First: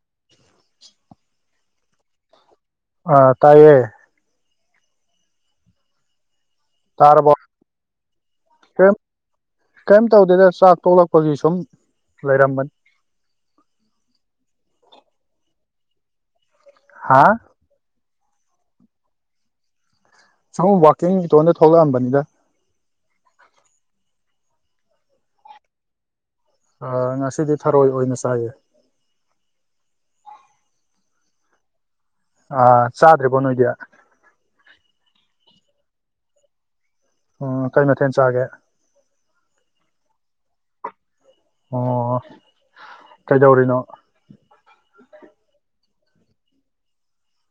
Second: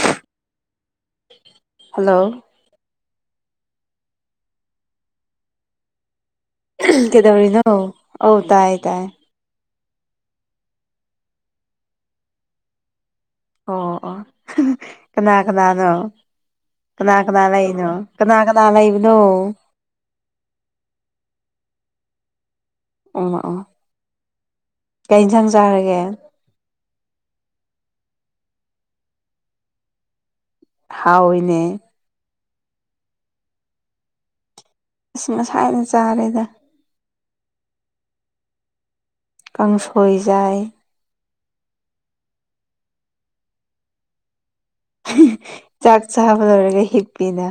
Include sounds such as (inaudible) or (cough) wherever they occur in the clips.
(inaudible) Hello ꯑ ꯇꯥꯏꯌꯦ ꯇꯥꯔꯕꯣ ꯀꯦꯗꯧꯔꯤꯅꯣ ꯑꯧ ꯇꯥꯏ ꯇꯥꯏ ꯀꯔꯤꯝ ꯇꯧꯗꯦꯗ ꯆꯥꯛ ꯇꯣꯛꯂꯛꯄꯒꯤ ꯁꯨꯝ ꯂꯩꯔꯝꯕꯅꯤ ꯑꯣ ꯑꯣ ꯀꯅꯥ ꯀꯅꯥꯅꯣ ꯀꯅꯥ ꯍꯥ ꯀꯅꯥ ꯂꯩꯅꯣ꯫ ꯀꯅꯥ ꯀꯅꯥ ꯂꯩꯕꯗꯣ ꯁꯒꯨꯝ ꯋꯥꯛꯀꯤꯡ ꯏꯇꯣꯟꯗ ꯊꯣꯛꯂꯛꯑꯝꯕꯅꯤꯗ ꯎ ꯑꯣ ꯀꯩ ꯏꯟꯁꯥꯡ ꯆꯥꯔꯒꯦ ꯑ ꯉꯁꯤꯗꯤ ꯊꯔꯣꯏ ꯑꯣꯏꯅ ꯆꯥꯏꯌꯦ ꯍꯥꯎꯏꯅꯦ ꯑꯥ ꯆꯥꯗ꯭ꯔꯤꯕꯣ ꯅꯣꯏꯗꯤ ꯈꯁꯃꯁ ꯍꯥꯏꯅ ꯆꯥꯔꯦꯗ ꯎꯝ ꯀꯩ ꯃꯊꯦꯜ ꯆꯥꯒꯦ ꯀꯥꯡꯪꯁꯣꯏꯖꯥꯏ ꯑꯣ ꯀꯩꯗꯧꯔꯤꯅꯣ ꯆꯥꯛ ꯆꯥꯕ ꯂꯣꯏꯔꯒ ꯍꯤꯛꯄꯤꯅ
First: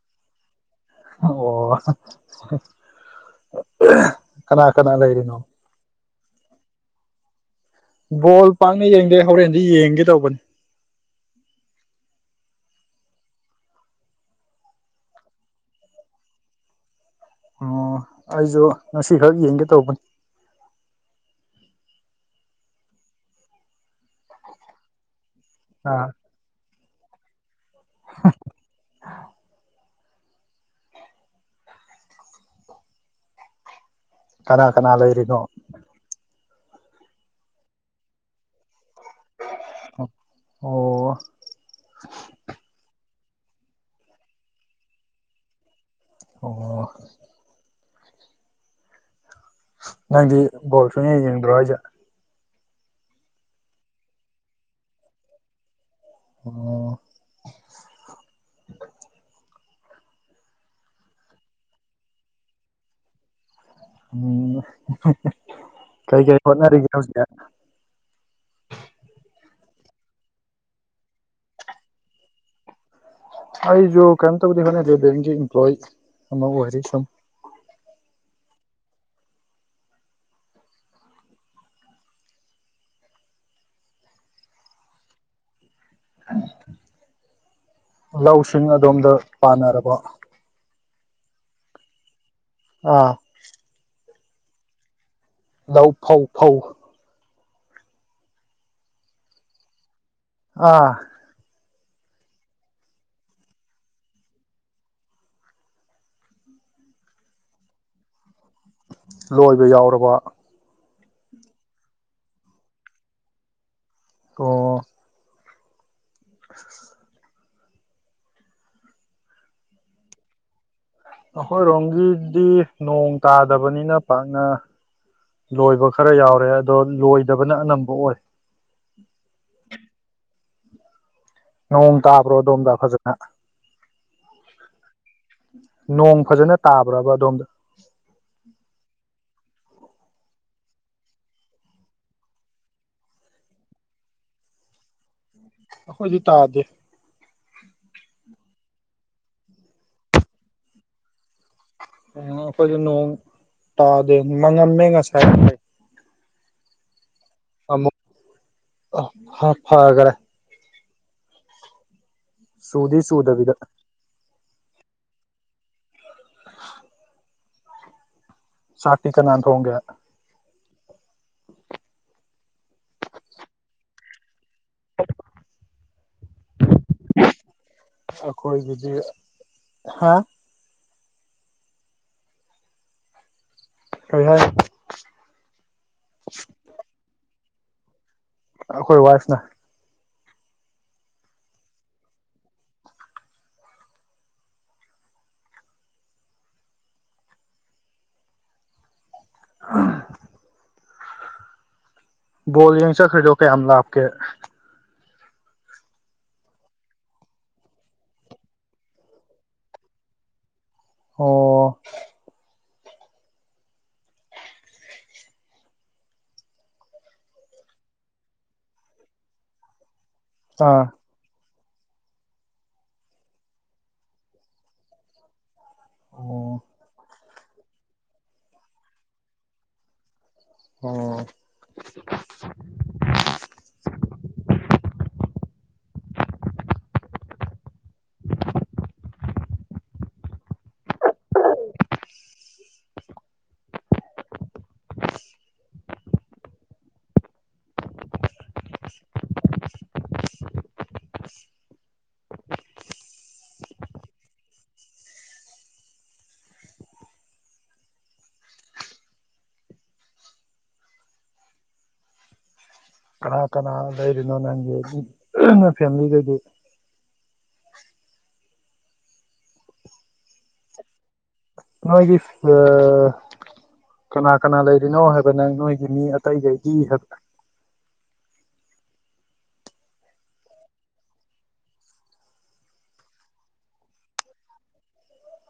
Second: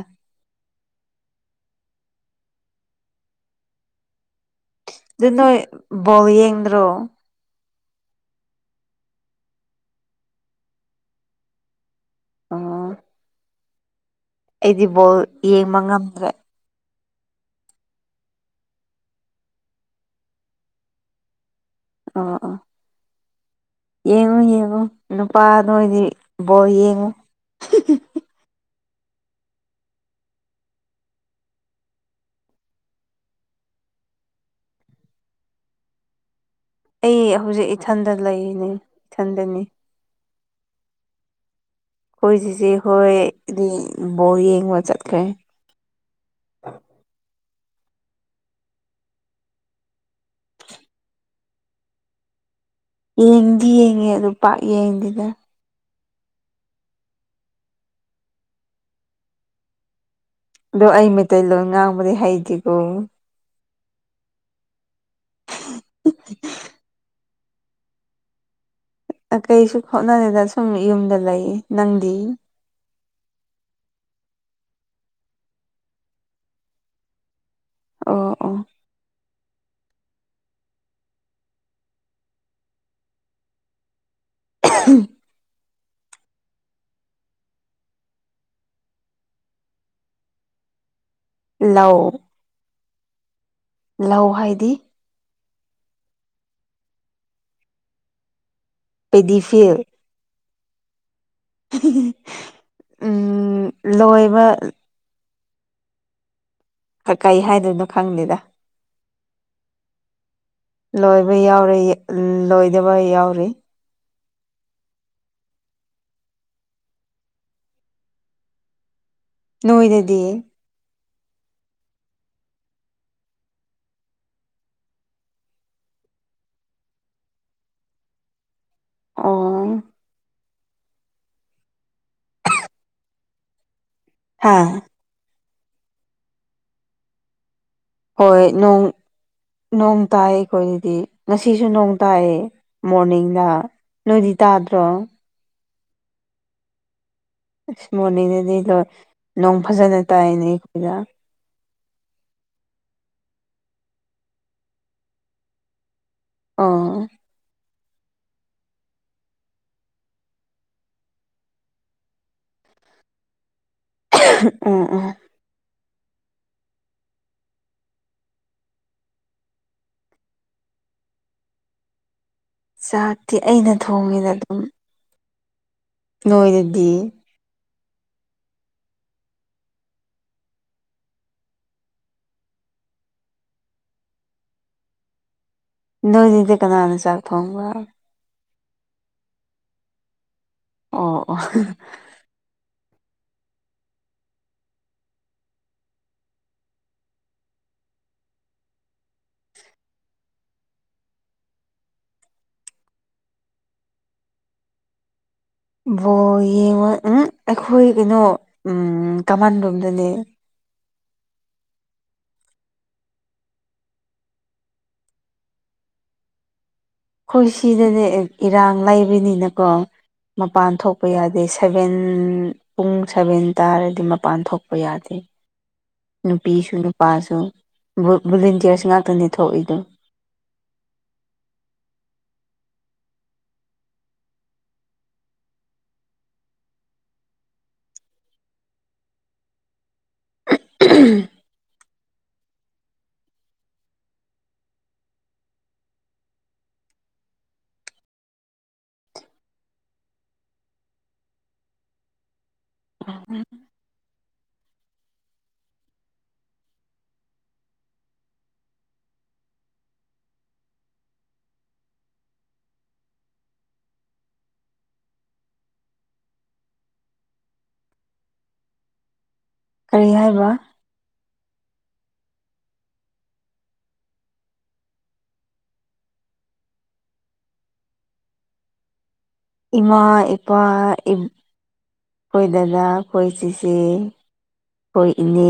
ꯑꯣ ꯀꯅꯥ ꯀꯅꯥ ꯂꯩꯔꯤꯅꯣ ꯣꯌꯦꯟꯗ꯭ꯔ ꯕꯣꯜ ꯄꯥꯛꯅ ꯌꯦꯡꯗꯦ ꯍꯣꯔꯦꯟꯗꯤ ꯌꯦꯡꯒꯦ ꯇꯧꯕꯅꯤ ꯑ ꯑꯩꯗꯤ ꯕꯣꯜ ꯌꯦꯡꯕ ꯉꯝꯗ꯭ꯔꯦ ꯑꯣ ꯑꯩꯁꯨ ꯉꯁꯤꯈꯛ ꯌꯦꯡꯒꯦ ꯇꯧꯕꯅꯤ ꯑꯥ ꯑꯥ ꯌꯦꯡꯉꯨ ꯌꯦꯡꯉꯨ ꯅꯨꯄꯥ ꯅ ꯑꯣꯏꯗꯤ ꯑꯥ ꯕꯣꯜ ꯌꯦꯡꯉꯨ ꯀꯅꯥ ꯀꯅꯥ ꯂꯩꯔꯤꯅꯣ ꯑꯩ ꯍꯧꯖꯤꯛ ꯏꯊꯟꯗ ꯂꯩꯔꯤꯅꯦ ꯏꯊꯟꯗꯅꯤ ꯑꯣ ꯑꯩꯈꯣꯏ ꯆꯤꯆꯦ ꯍꯣꯏꯗꯤ ꯕꯣꯜ ꯌꯦꯡꯕ ꯆꯠꯈ꯭ꯔꯦ ꯑꯣ ꯅꯪꯗꯤ ꯕꯣꯜ ꯁꯨꯡꯌꯦꯡ ꯌꯦꯡꯗꯔꯣ ꯍꯥꯏꯁꯦ ꯌꯦꯡꯗꯤ ꯌꯦꯡꯉꯦ ꯑꯗꯨ ꯄꯥꯛ ꯌꯦꯡꯗꯦꯗ ꯑꯣ ꯑꯗꯣ ꯑꯩ ꯃꯩꯇꯩꯂꯣꯟ ꯉꯥꯡꯕꯗꯤ ꯍꯩꯇꯦꯀꯣ ꯎꯝ ꯀꯩ ꯀꯩ ꯍꯣꯠꯅꯔꯤꯒꯦ ꯍꯧꯖꯤꯛ ꯀꯩꯁꯨ ꯈꯣꯠꯅꯔꯤꯗ ꯁꯨꯝ ꯌꯨꯝꯗ ꯂꯩ ꯅꯪꯗꯤ ꯑꯩꯁꯨ ꯀꯩꯏꯝ ꯇꯕꯨꯗꯤ ꯍꯣꯠꯅꯗꯦ ꯕꯦꯡꯒꯤ ꯏꯝꯄ꯭ꯂꯣꯏ ꯑꯃ ꯑꯣꯏꯔꯤ ꯁꯨꯝ ꯑꯣ ꯑꯣ (unintelligible) ꯂꯧꯁꯤꯡ ꯑꯗꯣꯝꯗ ꯄꯥꯅꯔꯕ ꯂꯧ ꯑꯥ ꯂꯧ ꯍꯥꯏꯗꯤ ꯂ ꯐꯧ ꯐꯧ ꯄꯦꯗꯤꯐ ꯑꯥ ꯎ ꯂꯣꯏꯕ ꯀꯩ ꯍꯥꯏꯗꯣꯏꯅꯣ ꯈꯪꯅꯤꯗ ꯂꯣꯏꯕ ꯌꯥꯎꯔꯕ ꯂꯣꯏꯕ ꯌꯥꯎꯔꯤ ꯂꯣꯏꯗꯕ ꯌꯥꯎꯔꯤ ꯑꯣ ꯅꯣꯏꯗꯗꯤ ꯑꯩꯈꯣꯏꯔꯣꯝꯒꯤꯗꯤ ꯅꯣꯡ ꯇꯥꯗꯕꯅꯤꯅ ꯄꯥꯛꯅ ꯂꯣꯏꯕ ꯈꯔ ꯌꯥꯎꯔꯦ ꯑꯗꯣ ꯂꯣꯏꯗꯕꯅ ꯑꯅꯝꯕ ꯑꯣꯏ ꯑꯣ ꯅꯣꯡ ꯇꯥꯕ꯭ꯔꯣ ꯑꯗꯣꯝꯇ ꯐꯖꯅ ꯍꯥꯥ ꯅꯣꯡ ꯐꯖꯅ ꯇꯥꯕ꯭ꯔꯕ ꯑꯗꯣꯝꯗ ꯍꯣꯏ ꯅꯣꯡ ꯅꯣꯡ ꯇꯥꯏ ꯑꯩꯈꯣꯏꯗꯗꯤ ꯉꯁꯤꯁꯨ ꯅꯣꯡ ꯇꯥꯏꯌꯦ ꯃꯣꯔꯅꯤꯡꯗ ꯅꯣꯏꯗꯤ ꯇꯥꯗ꯭ꯔꯣ ꯑꯩꯈꯣꯏꯗꯤ ꯇꯥꯗꯦ ꯑꯁ ꯃꯣꯔꯅꯤꯡꯗꯗꯤ ꯂꯣꯏ ꯅꯣꯡ ꯐꯖꯅ ꯇꯥꯏꯅꯦ ꯑꯩꯈꯣꯏꯗ ꯎꯝ ꯑꯈꯣꯢꯗꯤ ꯅꯣꯡ ꯇꯥꯗꯦ ꯃꯪ ꯉꯝꯃꯦ ꯉꯁꯥꯏ ꯑꯥ ꯑꯃꯨꯛ ꯍꯥ ꯐꯒꯥꯔꯦ ꯆꯨꯗꯤ ꯆꯨꯗꯕꯤꯗ ꯎꯝ ꯎꯝ ꯆꯥꯛꯇꯤ ꯀꯅꯥꯥ ꯊꯣꯡꯒꯦ ꯆꯥꯛꯇꯤ ꯑꯩꯅ ꯊꯣꯡꯉꯤꯗ ꯑꯗꯨꯝ (inaudible) ꯅꯣꯏ ꯗꯨꯗꯤ ꯑꯩꯈꯣꯏ ꯗꯨꯗꯤ ꯍꯥ ꯀꯩ ꯍꯥꯏꯅꯣ ꯅꯣꯏꯗꯤꯗ ꯀꯅꯥꯅ ꯆꯥꯛ ꯊꯣꯡꯕ ꯑꯩꯈꯣꯏ ꯋꯥꯏꯐꯅ ꯑꯣ ꯑꯣ ꯑ ꯕꯣꯜ ꯌꯦꯡ ꯆꯠꯈꯔꯤꯗꯣ ꯀꯦꯌꯥꯝ ꯂꯥꯞꯀꯦ ꯕꯣꯜ ꯌꯦꯡꯉꯣ ꯎꯝ ꯑꯩꯈꯣꯏ ꯀꯩꯅꯣ ꯀꯃꯥꯟ ꯔꯣꯝꯗꯅꯦ ꯑꯣ ꯑꯩꯈꯣꯏ ꯁꯤꯗꯅꯦ ꯏꯔꯥꯡ ꯂꯩꯕꯅꯤꯅꯀꯣ ꯃꯄꯥꯟ ꯑꯥ ꯊꯣꯛꯄ ꯌꯥꯗꯦ ꯁꯚꯦꯟ ꯄꯨꯡ ꯁꯚꯦꯟ ꯇꯥꯔꯗꯤ ꯃꯄꯥꯟ ꯊꯣꯛꯄ ꯌꯥꯗꯦ ꯑꯣ ꯅꯨꯄꯤꯁꯨ ꯅꯨꯄꯥꯁꯨ ꯚꯣꯂꯟꯇꯤꯌꯥꯔꯁ ꯉꯥꯛꯇꯅꯤ ꯊꯣꯛꯏꯗꯣ ꯑꯣ (inaudible) (inaudible) (inaudible) ꯑ ꯀꯅꯥ ꯀꯅꯥ ꯂꯩꯔꯤꯅꯣ ꯅꯪꯒꯤ ꯅ ꯐꯦꯃꯤꯂꯤꯗꯒꯤ ꯀꯔꯤ ꯍꯥꯏꯕ ꯅꯣꯏꯒꯤ ꯑ ꯀꯅꯥ ꯀꯅꯥ ꯂꯩꯔꯤꯅꯣ ꯍꯥꯏꯕ ꯅꯪ ꯅꯣꯏꯒꯤ ꯃꯤ ꯑꯇꯩꯒꯩꯗꯤ ꯍꯥꯏꯕ ꯏꯃꯥ ꯏꯄꯥ ꯑꯩꯈꯣꯏ ꯗꯗꯥ ꯑꯩꯈꯣꯏ ꯆꯤꯆꯦ ꯑꯩꯈꯣꯏ ꯏꯅꯦ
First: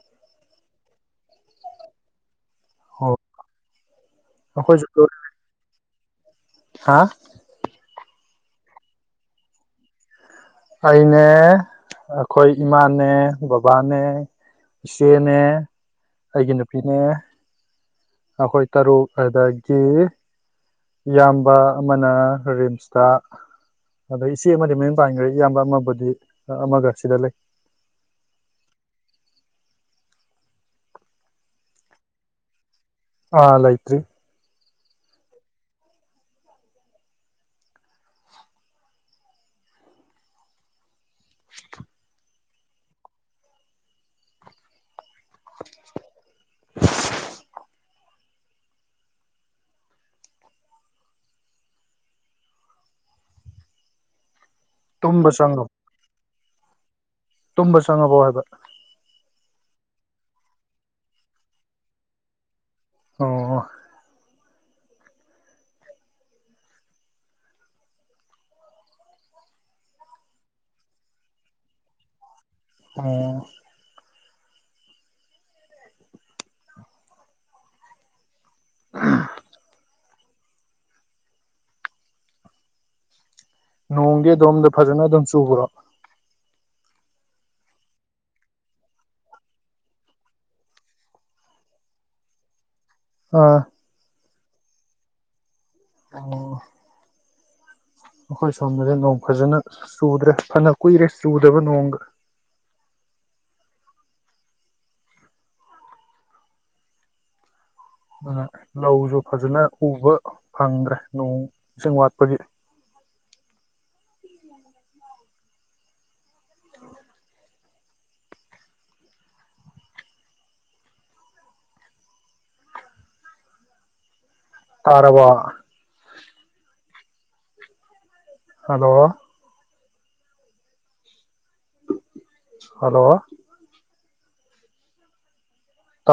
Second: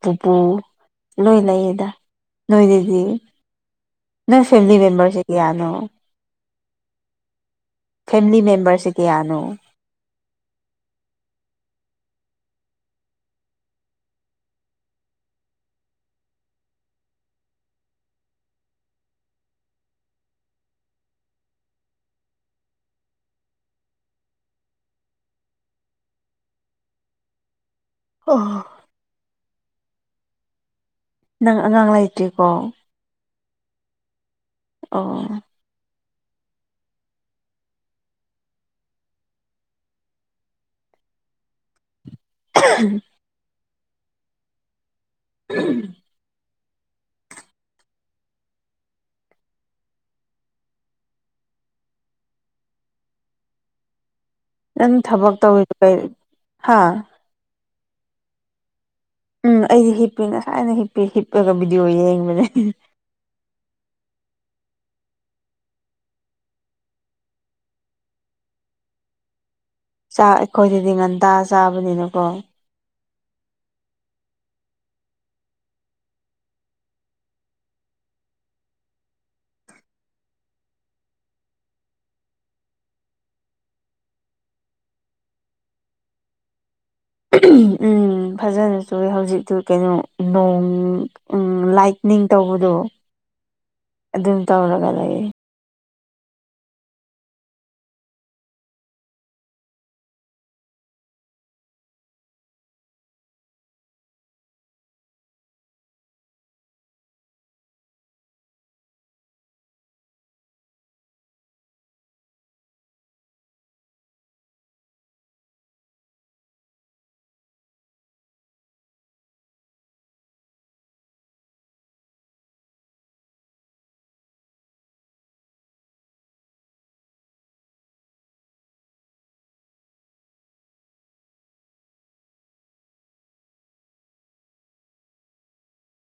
ꯄꯨꯄꯨ ꯂꯣꯏ ꯂꯩꯏꯗ ꯅꯣꯏꯗꯤ ꯑꯣ ꯅꯣꯏ ꯐꯦꯃꯤꯂꯤ ꯑꯩꯈꯣꯏꯁꯨ ꯃꯦꯝꯕꯔꯁꯤ ꯀꯌꯥꯅꯣ ꯍꯥ ꯐꯦꯃꯤꯂꯤ ꯃꯦꯝꯕꯔꯁꯤ ꯀꯌꯥ ꯅꯣ ꯑꯩꯅꯦ ꯑꯩꯈꯣꯏ ꯏꯃꯥꯅꯦ ꯕꯕꯥꯅꯦ ꯏꯆꯦꯅꯦ ꯑꯩꯒꯤ ꯅꯨꯄꯤꯅꯦ ꯑꯩꯈꯣꯏ ꯇꯔꯨꯛ ꯑꯗꯒꯤ ꯏꯌꯥꯝꯕ ꯑꯃꯅ ꯔꯤꯝꯁꯇ ꯑꯗ ꯏꯆꯦ ꯑꯃꯗꯤ ꯃꯌꯨꯝ ꯄꯥꯏꯈ꯭ꯔꯦ ꯏꯌꯥꯝꯕ ꯑꯃꯕꯨꯗꯤ ꯑꯃꯒ ꯁꯤꯗ ꯂꯩ ꯑꯥ ꯅꯪ ꯑꯉꯥꯡ ꯂꯩꯇꯦꯀꯣ ꯑꯥ ꯂꯩꯇꯔꯤ ꯑꯣ (inaudible) (inaudible) (inaudible) ꯅꯪ ꯇꯨꯝꯕ ꯊꯕꯛ ꯆꯪꯉꯕ ꯇꯧꯔꯗꯣ ꯀꯏ ꯍꯥ ꯇꯨꯝꯕ ꯆꯪꯉꯕꯣ ꯍꯥꯏꯕ ꯎꯝ ꯑꯩꯗꯤ ꯍꯤꯞꯄꯤ ꯉꯁꯥꯏꯅ ꯍꯤꯞꯄꯤ ꯍꯤꯞꯄꯒ ꯚꯤꯗꯤꯑꯣ ꯌꯦꯡꯕꯅꯦ ꯑꯣ ꯆꯥꯛ ꯑꯩꯈꯣꯏꯗꯗꯤ ꯉꯟꯇꯥ ꯆꯥꯕꯅꯤꯅꯀꯣ ꯑꯣ ꯑ ꯅꯣꯡꯗꯤ ꯑꯗꯣꯝꯗ ꯐꯖꯅ ꯑꯗꯨꯝ ꯆꯨꯕ꯭ꯔꯣ ꯎ ꯐꯖꯅꯁꯨ ꯍꯧꯖꯤꯛꯇꯨ ꯀꯩꯅꯣ ꯅꯣꯡ ꯂꯥꯏ ꯅꯤꯡꯇꯧꯕꯗꯣ ꯑꯥ ꯑꯗꯨꯝ ꯇꯧꯔꯒ ꯂꯩꯌꯦ ꯑꯣ ꯑꯩꯈꯣꯏ ꯁꯣꯝꯗꯗꯤ ꯅꯣꯡ ꯐꯖꯅ ꯆꯨꯗ꯭ꯔꯦ ꯐꯅ ꯀꯨꯏꯔꯦ ꯆꯨꯗꯕ ꯅꯣꯡꯒ (inaudible) ꯑꯗꯨꯅ ꯂꯧꯁꯨ ꯐꯖꯅ ꯎꯕ ꯐꯪꯗ꯭ꯔꯦ ꯅꯣꯡ ꯏꯁꯤꯡ ꯋꯥꯠꯄꯒꯤ (inaudible) ꯇꯥꯔꯕꫭ ꯍꯜꯂꯣ ꯍꯜꯂꯣ